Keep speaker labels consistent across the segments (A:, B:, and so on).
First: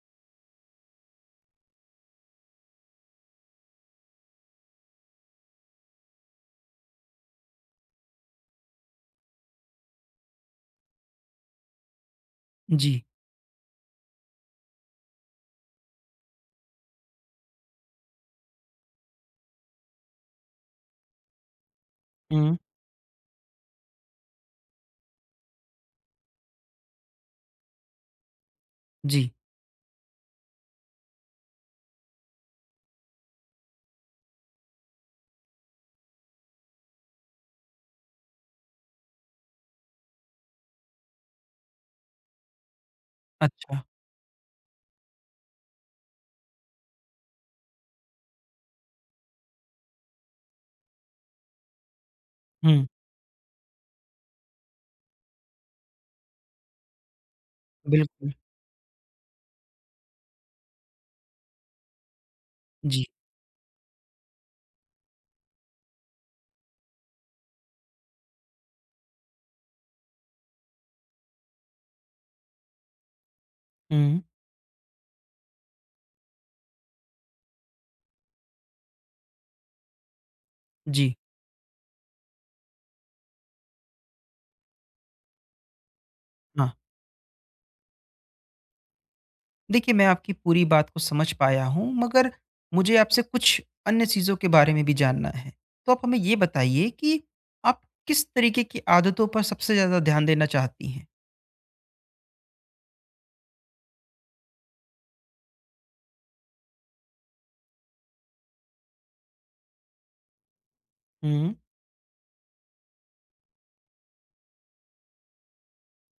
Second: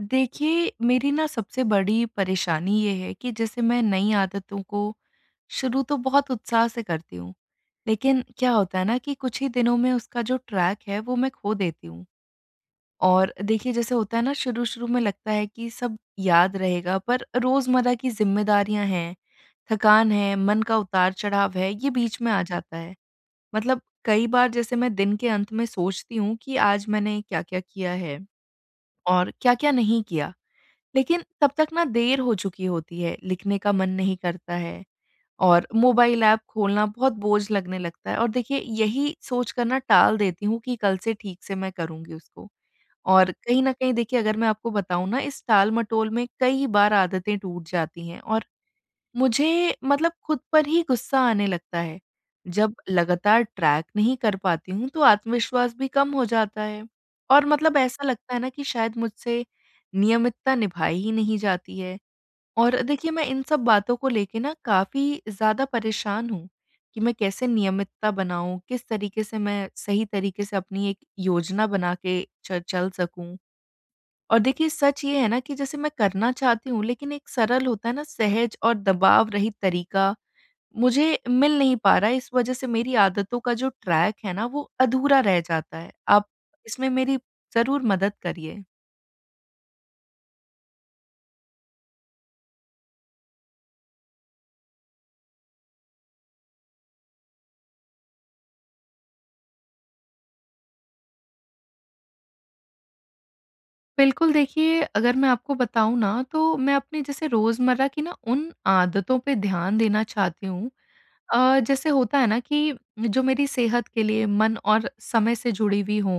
A: देखिए, मेरी ना सबसे बड़ी परेशानी ये है कि जैसे मैं नई आदतों को शुरू तो बहुत उत्साह से करती हूँ, लेकिन क्या होता है ना कि कुछ ही दिनों में उसका जो ट्रैक है वो मैं खो देती हूँ।
B: जी।
A: और देखिए जैसे होता है ना शुरू-शुरू में लगता है कि सब याद रहेगा पर रोज़मर्रा की ज़िम्मेदारियाँ हैं, थकान है, मन का उतार-चढ़ाव है, ये बीच में आ
B: हुँ।
A: जाता है। मतलब कई बार जैसे मैं दिन के अंत में सोचती हूँ कि आज मैंने क्या-क्या किया है
B: जी।
A: और क्या-क्या नहीं किया। लेकिन तब तक ना देर हो चुकी होती है, लिखने का मन नहीं करता है और मोबाइल ऐप खोलना बहुत बोझ लगने लगता है और देखिए यही सोच कर ना टाल देती हूँ कि कल से ठीक से मैं करूँगी उसको। और कहीं न
B: अच्छा।
A: कहीं देखिए अगर मैं आपको बताऊँ ना इस टाल-मटोल में कई बार आदतें टूट जाती हैं और मुझे मतलब खुद पर ही गुस्सा आने लगता है। जब
B: हुँ।
A: लगातार ट्रैक नहीं कर पाती हूँ, तो आत्मविश्वास भी कम हो जाता है और मतलब ऐसा
B: बिल्कुल।
A: लगता है ना कि शायद मुझसे नियमितता निभाई ही नहीं जाती है। और
B: जी।
A: देखिए, मैं इन सब बातों को लेके ना काफ़ी ज़्यादा परेशान हूँ कि मैं कैसे नियमितता बनाऊँ, किस तरीके से मैं सही तरीके से अपनी एक योजना बना के च चल सकूँ।
B: हुँ।
A: और देखिए सच ये है ना कि जैसे मैं करना चाहती हूँ, लेकिन एक सरल होता है ना सहज और दबाव रहित तरीका मुझे
B: जी,
A: मिल नहीं पा रहा है, इस वजह से मेरी आदतों का जो ट्रैक है ना वो अधूरा रह जाता है। आप
B: हाँ।
A: इसमें मेरी ज़रूर मदद करिए।
B: देखिए, मैं आपकी पूरी बात को समझ पाया हूँ, मगर मुझे आपसे कुछ अन्य चीज़ों के बारे में भी जानना है। तो आप हमें ये बताइए कि आप किस तरीके की आदतों पर सबसे ज़्यादा ध्यान देना चाहती हैं?
A: बिल्कुल, देखिए अगर मैं आपको बताऊँ ना तो मैं अपनी जैसे रोज़मर्रा की ना उन आदतों पे ध्यान देना चाहती हूँ।
B: हुँ।
A: जैसे होता है ना कि जो मेरी सेहत के लिए, मन और समय से जुड़ी हुई हों।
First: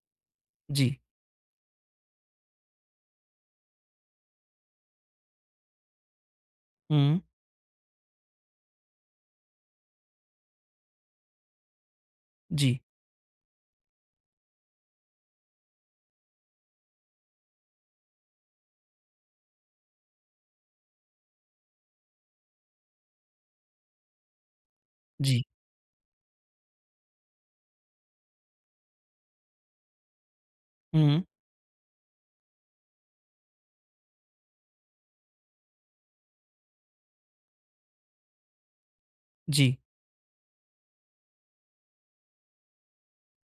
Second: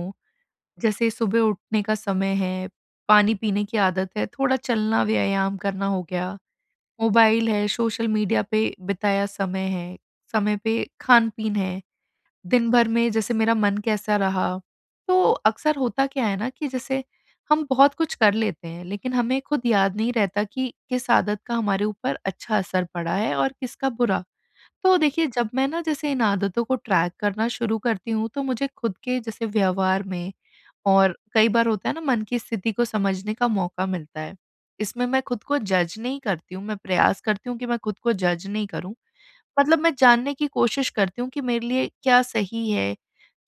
B: जी।
A: जैसे सुबह उठने का समय है, पानी पीने की आदत है, थोड़ा चलना, व्यायाम करना हो गया,
B: हुँ।
A: मोबाइल है, सोशल मीडिया पे बिताया समय है, समय पे खान-पीन है, दिन
B: जी।
A: भर में जैसे मेरा मन कैसा रहा। तो अक्सर होता क्या है ना कि जैसे हम बहुत कुछ कर लेते हैं, लेकिन हमें खुद याद नहीं रहता कि किस आदत का हमारे ऊपर अच्छा असर पड़ा है और किसका बुरा। तो देखिए
B: जी।
A: जब मैं ना जैसे इन आदतों को ट्रैक करना शुरू करती हूँ तो मुझे खुद के जैसे व्यवहार में और
B: हुँ।
A: कई बार होता है ना मन की स्थिति को समझने का मौका मिलता है। इसमें मैं खुद को जज नहीं करती हूँ, मैं प्रयास करती हूँ कि मैं खुद को जज नहीं करूँ।
B: जी।
A: मतलब मैं जानने की कोशिश करती हूँ कि मेरे लिए क्या सही है,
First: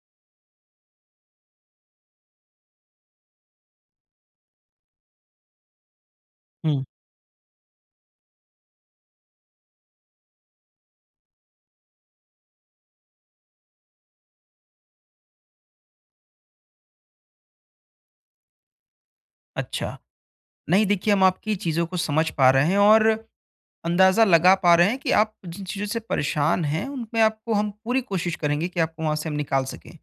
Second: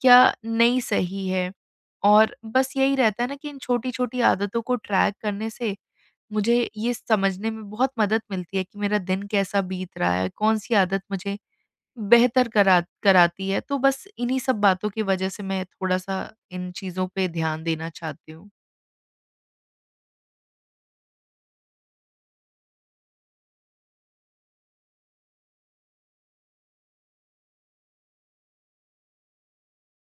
A: क्या नहीं सही है। और बस यही रहता है ना कि इन छोटी-छोटी आदतों को ट्रैक करने से मुझे
B: हुँ।
A: ये समझने में बहुत मदद मिलती है कि मेरा दिन कैसा बीत रहा है, कौन-सी आदत मुझे बेहतर कराती है, तो बस इन्हीं सब बातों की वजह से मैं थोड़ा-सा इन चीज़ों पे ध्यान देना चाहती हूँ।
B: अच्छा। नहीं, देखिए, हम आपकी चीज़ों को समझ पा रहे हैं और अंदाज़ा लगा पा रहे हैं कि आप जिन चीज़ों से परेशान हैं, उनमें आपको हम पूरी कोशिश करेंगे कि आपको वहाँ से हम निकाल सकें।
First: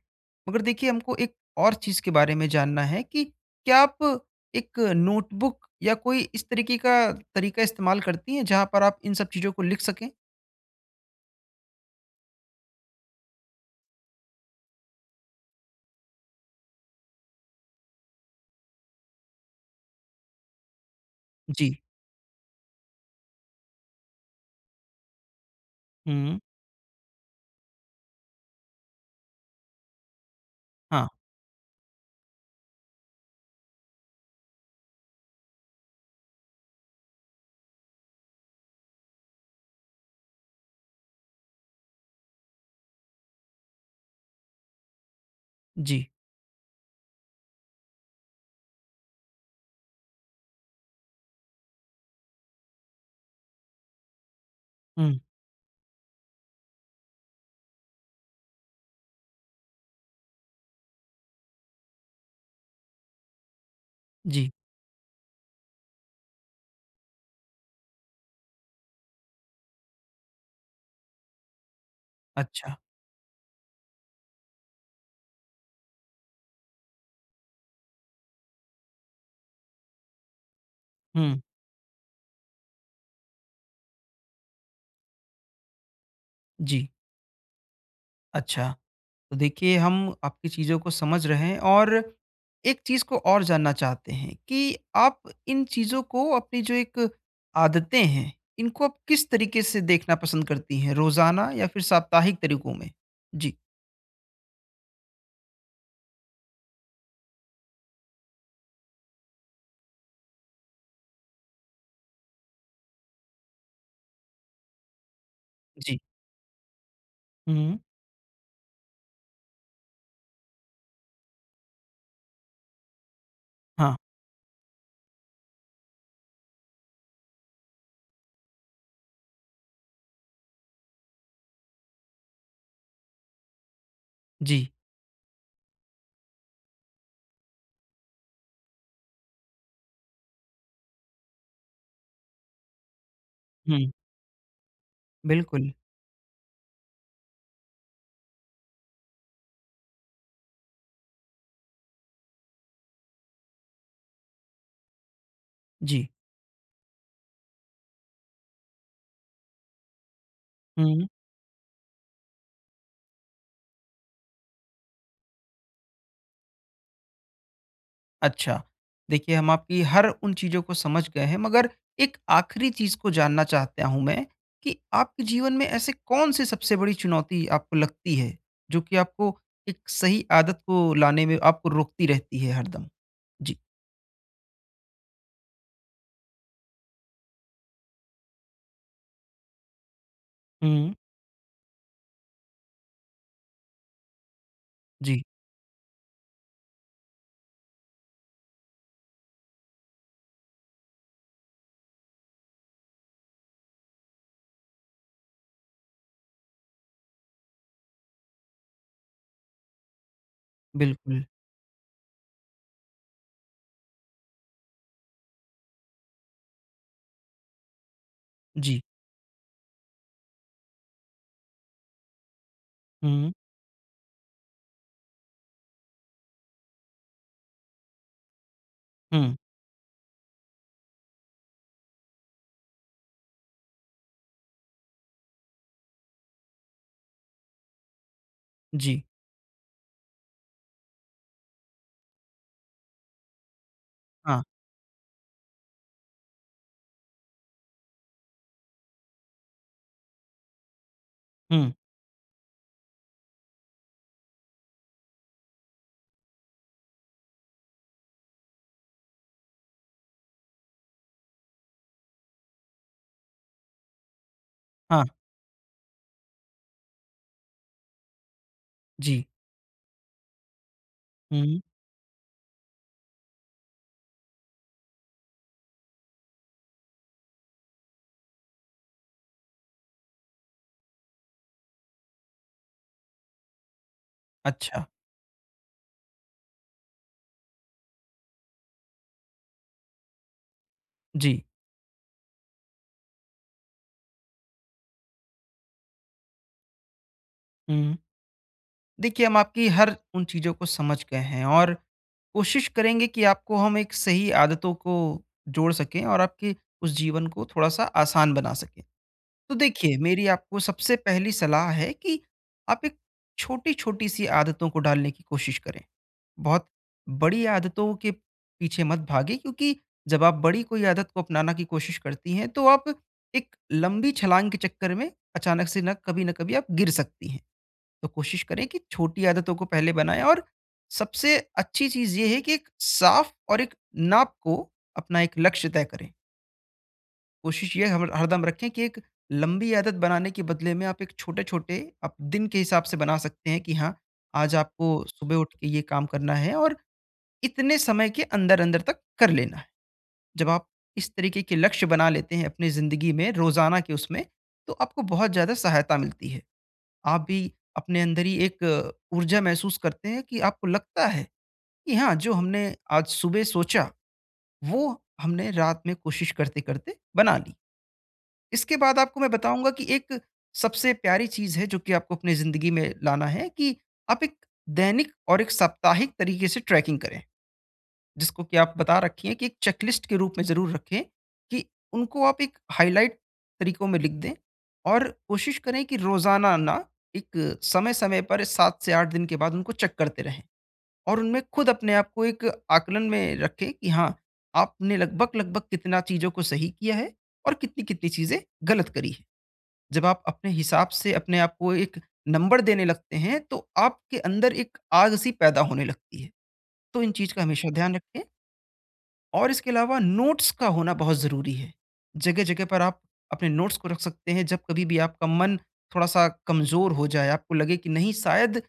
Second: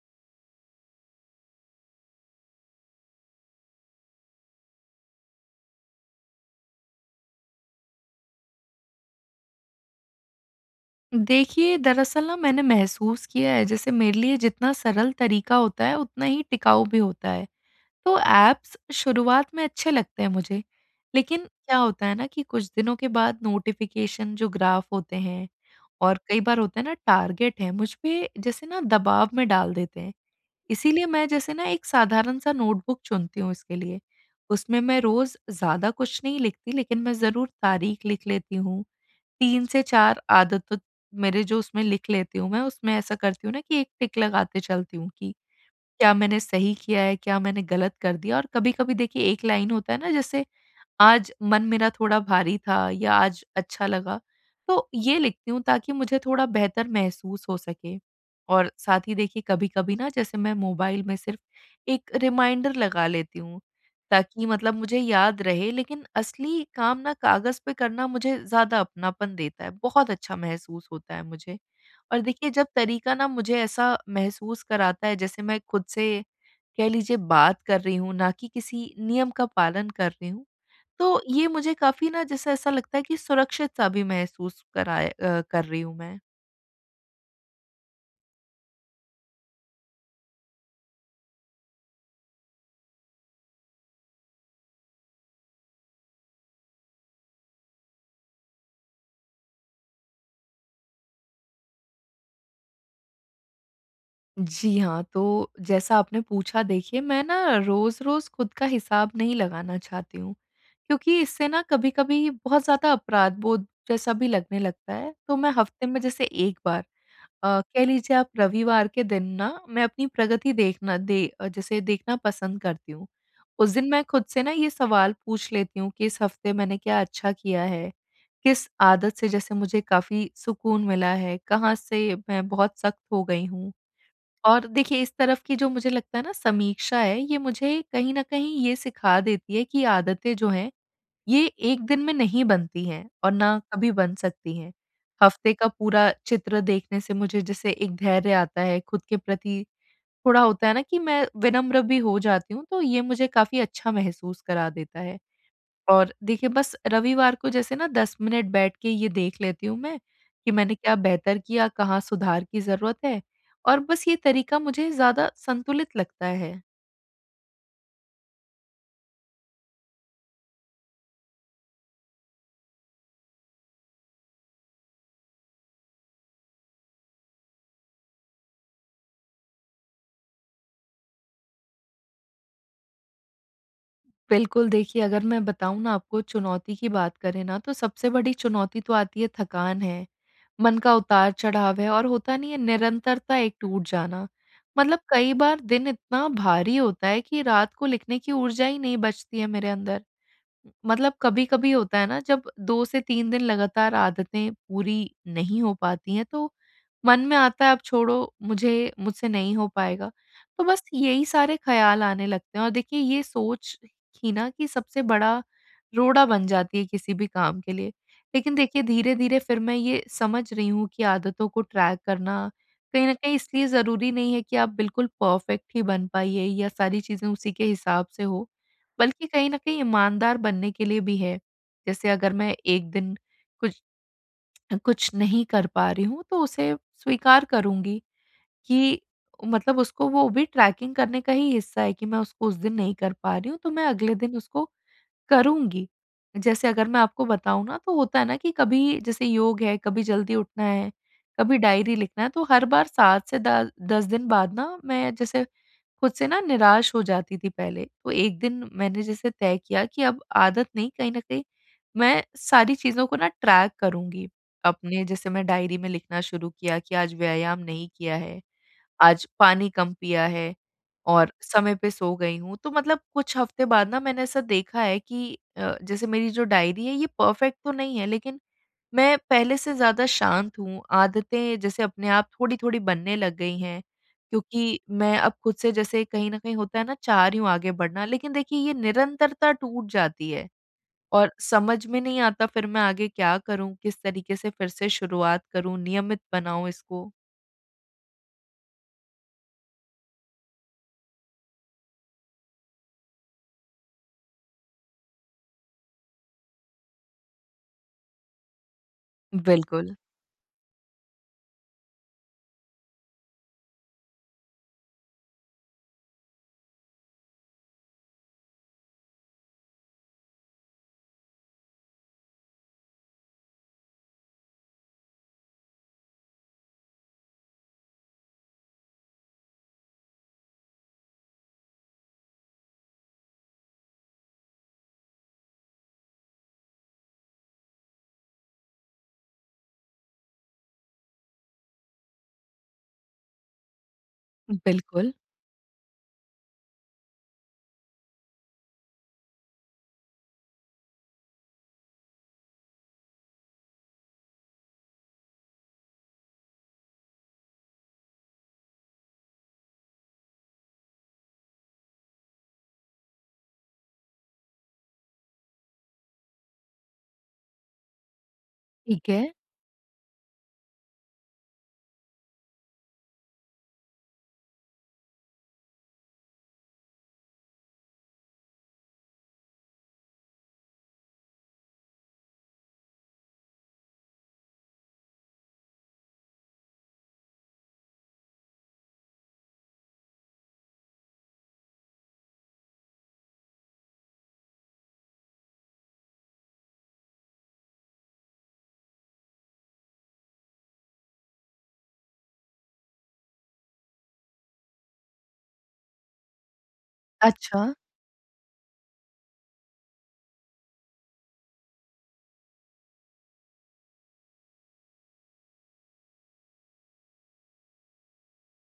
B: मगर देखिए, हमको एक और चीज़ के बारे में जानना है कि क्या आप एक नोटबुक या कोई इस तरीके का तरीका इस्तेमाल करती हैं, जहाँ पर आप इन सब चीज़ों को लिख सकें?
A: देखिए, दरअसल ना मैंने महसूस किया है जैसे मेरे लिए जितना सरल तरीका होता है, उतना ही टिकाऊ भी होता है। तो ऐप्स शुरुआत में अच्छे लगते हैं मुझे, लेकिन
B: जी।
A: क्या होता है ना कि कुछ दिनों के बाद नोटिफ़िकेशन, जो ग्राफ होते हैं और
B: हुँ।
A: कई बार होता है ना टारगेट है, मुझ पे जैसे ना दबाव में डाल देते हैं। इसीलिए
B: हाँ।
A: मैं जैसे ना एक साधारण सा नोटबुक चुनती हूँ इसके लिए। उसमें मैं रोज़ ज़्यादा कुछ नहीं लिखती, लेकिन मैं ज़रूर तारीख लिख लेती हूँ। 3 से 4 आदत मेरे जो उसमें लिख लेती हूँ मैं, उसमें ऐसा करती हूँ ना कि एक टिक लगाते चलती हूँ कि
B: जी।
A: क्या मैंने सही किया है, क्या मैंने गलत कर दिया। और कभी-कभी देखिए एक लाइन होता है ना, जैसे आज मन मेरा थोड़ा भारी था या आज अच्छा लगा, तो ये
B: हुँ।
A: लिखती हूँ ताकि मुझे थोड़ा बेहतर महसूस हो सके। और साथ ही देखिए कभी-कभी ना जैसे मैं मोबाइल में सिर्फ़ एक रिमाइंडर लगा लेती हूँ, ताकि
B: जी।
A: मतलब मुझे याद रहे, लेकिन असली काम ना कागज़ पे करना मुझे ज़्यादा अपनापन देता है, बहुत अच्छा महसूस होता है मुझे। और देखिए जब
B: अच्छा।
A: तरीका ना मुझे ऐसा महसूस कराता है जैसे मैं खुद से कह लीजिए बात कर रही हूँ, ना कि किसी नियम का पालन कर रही हूँ। तो
B: हुँ।
A: ये मुझे काफ़ी ना जैसे ऐसा लगता है कि सुरक्षित-सा भी महसूस कराए कर रही हूँ मैं।
B: जी। अच्छा। तो देखिए, हम आपकी चीज़ों को समझ रहे हैं और एक चीज़ को और जानना चाहते हैं कि आप इन चीज़ों को, अपनी जो एक आदतें हैं, इनको आप किस तरीके से देखना पसंद करती हैं? रोज़ाना या फिर साप्ताहिक तरीकों में? जी।
A: जी हाँ, तो जैसा आपने पूछा देखिए, मैं ना रोज़-रोज़ खुद का हिसाब नहीं लगाना चाहती हूँ, क्योंकि इससे ना कभी-कभी बहुत ज़्यादा अपराध बोध जैसा भी लगने लगता है। तो मैं हफ्ते
B: जी।
A: में जैसे 1 बार
B: हुँ।
A: कह लीजिए आप, रविवार के दिन ना मैं अपनी प्रगति देखना जैसे देखना पसंद करती हूँ। उस दिन
B: हाँ।
A: मैं खुद से ना ये सवाल पूछ लेती हूँ कि इस हफ्ते मैंने क्या अच्छा किया है? किस आदत से जैसे मुझे काफ़ी सुकून मिला है? कहाँ से मैं बहुत सख्त हो गई हूँ?
B: जी।
A: और देखिए इस तरफ की जो मुझे लगता है ना समीक्षा है, ये मुझे कहीं न कहीं ये सिखा देती है कि आदतें जो हैं, ये एक दिन में नहीं बनती हैं और ना कभी
B: हुँ।
A: बन सकती हैं। हफ्ते का
B: बिल्कुल।
A: पूरा चित्र देखने से मुझे जैसे एक धैर्य आता है खुद के प्रति, थोड़ा होता है ना कि मैं विनम्र भी हो जाती हूँ, तो ये मुझे काफ़ी अच्छा महसूस करा देता है।
B: जी।
A: और देखिए बस रविवार को जैसे ना 10 मिनट बैठ के ये देख लेती हूँ मैं कि मैंने क्या
B: हुँ।
A: बेहतर किया, कहाँ सुधार की ज़रूरत है, और बस ये तरीका मुझे ज़्यादा संतुलित लगता है।
B: अच्छा। देखिए, हम आपकी हर उन चीज़ों को समझ गए हैं, मगर एक आखिरी चीज़ को जानना चाहता हूँ मैं, कि आपके जीवन में ऐसे कौन-सी सबसे बड़ी चुनौती आपको लगती है, जो कि आपको एक सही आदत को लाने में आपको रोकती रहती है हरदम? जी।
A: बिल्कुल, देखिए अगर मैं बताऊँ ना आपको, चुनौती की बात करें ना, तो सबसे बड़ी चुनौती तो आती है, थकान है, मन
B: हुँ,
A: का उतार-चढ़ाव है और होता नहीं है निरंतरता, एक टूट जाना। मतलब
B: जी,
A: कई बार दिन इतना भारी होता है कि रात को लिखने की ऊर्जा ही नहीं बचती है मेरे अंदर। मतलब कभी-कभी होता है ना जब 2 से 3 दिन लगातार आदतें पूरी नहीं हो पाती हैं, तो मन में आता है अब छोड़ो, मुझे मुझसे नहीं हो पाएगा। तो बस
B: बिल्कुल।
A: यही सारे ख़्याल आने लगते हैं और देखिए ये सोच ही ना कि सबसे बड़ा रोड़ा बन जाती है किसी भी काम के लिए। लेकिन
B: जी।
A: देखिए धीरे-धीरे फिर मैं ये समझ रही हूँ कि आदतों को ट्रैक करना कहीं न
B: हुँ,
A: कहीं इसलिए ज़रूरी नहीं है कि आप बिल्कुल परफ़ेक्ट ही बन पाइए या सारी चीज़ें उसी के हिसाब से हो। बल्कि
B: हुँ,
A: कहीं न कहीं ईमानदार बनने के लिए भी है। जैसे अगर मैं एक दिन कुछ कुछ नहीं कर पा रही हूँ, तो उसे स्वीकार करूँगी
B: जी।
A: कि मतलब उसको, वो भी ट्रैकिंग करने का ही हिस्सा है कि मैं उसको उस दिन नहीं कर पा रही हूँ, तो मैं अगले दिन
B: हाँ,
A: उसको करूँगी। जैसे अगर मैं आपको बताऊँ ना, तो होता है ना कि कभी जैसे योग है, कभी जल्दी उठना है, कभी
B: हुँ,
A: डायरी लिखना है, तो हर बार 7 से द 10 दिन बाद ना मैं जैसे खुद से ना निराश हो जाती थी पहले। तो एक दिन मैंने जैसे तय किया कि अब आदत नहीं, कहीं न कहीं मैं सारी चीज़ों को ना ट्रैक करूँगी।
B: हाँ,
A: अपने जैसे मैं डायरी में लिखना शुरू किया कि आज व्यायाम नहीं किया है,
B: जी।
A: आज पानी कम पिया है और
B: हुँ,
A: समय पे सो गई हूँ। तो मतलब कुछ हफ्ते बाद ना मैंने ऐसा देखा है कि जैसे मेरी जो डायरी है ये परफेक्ट तो नहीं है, लेकिन मैं पहले से ज़्यादा शांत हूँ, आदतें जैसे अपने आप थोड़ी-थोड़ी बनने लग गई हैं, क्योंकि
B: अच्छा,
A: मैं अब खुद से जैसे कहीं न कहीं होता है ना चाह रही हूँ आगे बढ़ना, लेकिन देखिए ये निरंतरता टूट जाती है और
B: जी।
A: समझ में नहीं आता, फिर मैं आगे क्या करूँ? किस तरीके से फिर से शुरुआत करूँ, नियमित बनाऊँ इसको?
B: हुँ। देखिए, हम आपकी हर उन चीज़ों को समझ गए हैं और कोशिश करेंगे कि आपको हम एक सही आदतों को जोड़ सकें और आपके उस जीवन को थोड़ा सा आसान बना सकें। तो
A: बिल्कुल,
B: देखिए, मेरी आपको सबसे पहली सलाह है कि आप एक छोटी-छोटी सी आदतों को डालने की कोशिश करें। बहुत बड़ी आदतों के पीछे मत भागें, क्योंकि जब आप बड़ी कोई आदत को अपनाना की कोशिश करती हैं, तो आप एक लंबी छलांग के चक्कर में अचानक से ना कभी न कभी आप गिर सकती हैं। तो कोशिश करें कि छोटी आदतों को पहले बनाएं, और सबसे अच्छी चीज़ ये है कि एक साफ और एक नाप को अपना एक लक्ष्य तय करें। कोशिश ये हम हरदम रखें कि एक लंबी आदत बनाने के बदले में आप एक छोटे-छोटे, आप दिन के हिसाब से बना सकते हैं कि हाँ, आज आपको
A: बिल्कुल,
B: सुबह उठ के ये काम करना है और इतने समय के अंदर-अंदर तक कर लेना है। जब आप इस तरीके के लक्ष्य बना लेते हैं अपनी ज़िंदगी में, रोज़ाना के उसमें, तो आपको बहुत ज़्यादा सहायता मिलती है। आप भी अपने अंदर ही एक ऊर्जा महसूस करते हैं कि आपको लगता है कि हाँ, जो हमने आज सुबह सोचा, वो हमने रात में कोशिश करते-करते बना ली। इसके बाद
A: ठीक
B: आपको
A: है।
B: मैं बताऊँगा कि एक सबसे प्यारी चीज़ है, जो कि आपको अपनी ज़िंदगी में लाना है, कि आप एक दैनिक और एक साप्ताहिक तरीके से ट्रैकिंग करें। जिसको कि आप बता रखी हैं कि एक चेकलिस्ट के रूप में ज़रूर रखें, कि उनको आप एक हाइलाइट तरीकों में लिख दें, और कोशिश करें कि रोज़ाना ना एक समय-समय पर 7 से 8 दिन के बाद उनको चेक करते रहें, और उनमें खुद अपने आप को एक आकलन में रखें कि हाँ, आपने लगभग-लगभग कितना चीज़ों को सही किया है और कितनी-कितनी चीज़ें गलत करी हैं। जब आप अपने हिसाब से अपने आप को एक नंबर देने लगते हैं, तो आपके अंदर एक आग-सी पैदा होने लगती है। तो इन चीज़ का
A: अच्छा,
B: हमेशा ध्यान रखें। और इसके अलावा नोट्स का होना बहुत ज़रूरी है। जगह-जगह पर आप अपने नोट्स को रख सकते हैं, जब कभी भी आपका मन थोड़ा-सा कमज़ोर हो जाए, आपको लगे कि नहीं, शायद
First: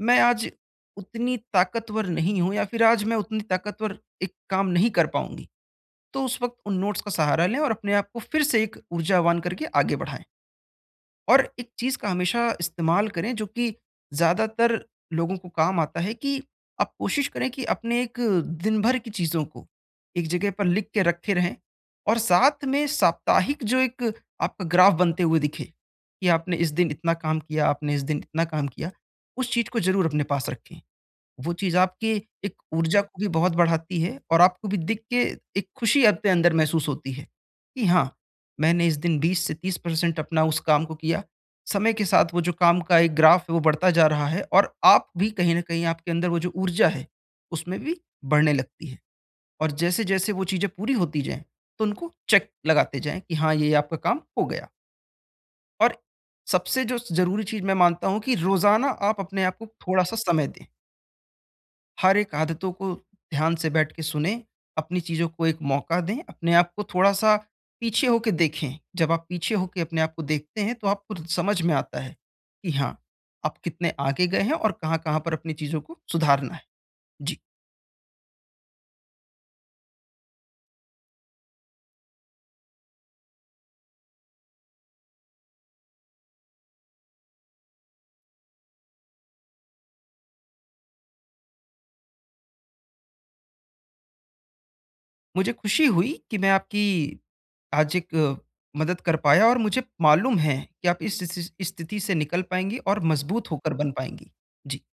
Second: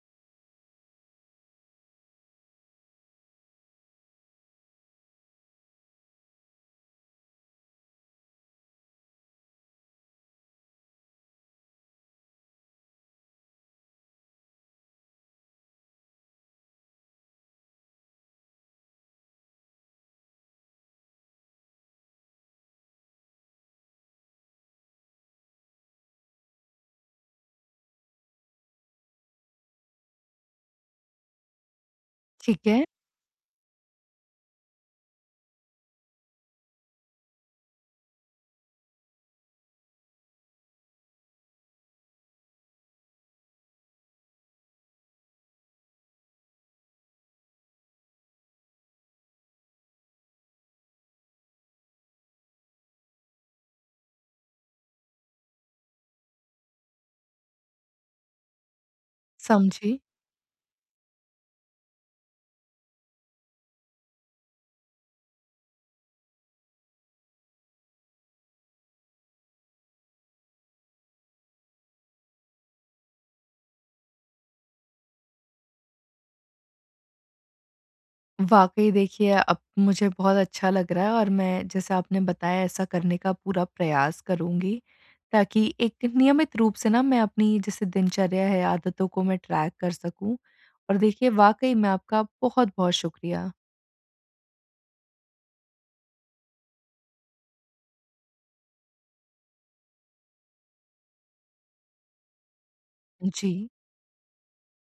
B: मैं आज उतनी ताकतवर नहीं हूँ, या फिर आज मैं उतनी ताकतवर एक काम नहीं कर पाऊँगी। तो उस वक़्त उन नोट्स का सहारा लें और अपने आप को फिर से एक ऊर्जावान करके आगे बढ़ाएँ। और एक चीज़ का हमेशा इस्तेमाल करें, जो कि ज़्यादातर लोगों को काम आता है, कि आप कोशिश करें कि अपने एक दिन भर की चीज़ों को एक जगह पर लिख के रखे रहें, और साथ में साप्ताहिक जो एक आपका ग्राफ बनते हुए दिखे कि आपने इस दिन इतना काम किया, आपने इस दिन इतना काम किया, उस चीज़ को ज़रूर अपने पास रखें। वो चीज़ आपकी एक
A: ठीक है,
B: ऊर्जा को भी बहुत बढ़ाती है, और आपको भी देख के एक खुशी आपके अंदर महसूस होती है कि हाँ, मैंने इस दिन 20 से 30% अपना उस काम को किया। समय के साथ वो जो काम का एक ग्राफ है, वो बढ़ता जा रहा है, और आप भी कहीं न कहीं आपके अंदर वो जो ऊर्जा है, उसमें भी बढ़ने लगती है। और जैसे-जैसे वो चीज़ें पूरी होती जाएँ, तो उनको चेक लगाते जाएँ कि हाँ, ये आपका काम हो गया। और सबसे जो ज़रूरी चीज़ मैं मानता हूँ, कि रोज़ाना आप अपने आप को
A: समझी।
B: थोड़ा-सा समय दें। हर एक आदतों को ध्यान से बैठ के सुनें, अपनी चीज़ों को एक मौका दें, अपने आप को थोड़ा-सा पीछे होके देखें। जब आप पीछे होके अपने आप को देखते हैं, तो आपको समझ में आता है कि हाँ, आप कितने आगे गए हैं और कहाँ-कहाँ पर अपनी चीज़ों को सुधारना है। जी,
A: वाक़ई देखिए, अब मुझे बहुत अच्छा लग रहा है और मैं, जैसे आपने बताया, ऐसा करने का पूरा प्रयास करूँगी, ताकि एक नियमित रूप से ना मैं अपनी जैसे दिनचर्या है, आदतों को मैं ट्रैक कर सकूँ। और देखिए वाक़ई में आपका बहुत-बहुत शुक्रिया।
B: मुझे खुशी हुई कि मैं आपकी आज एक मदद कर पाया, और मुझे मालूम है कि आप इस स्थिति से निकल पाएँगी और मजबूत
A: जी।
B: होकर बन पाएँगी। जी।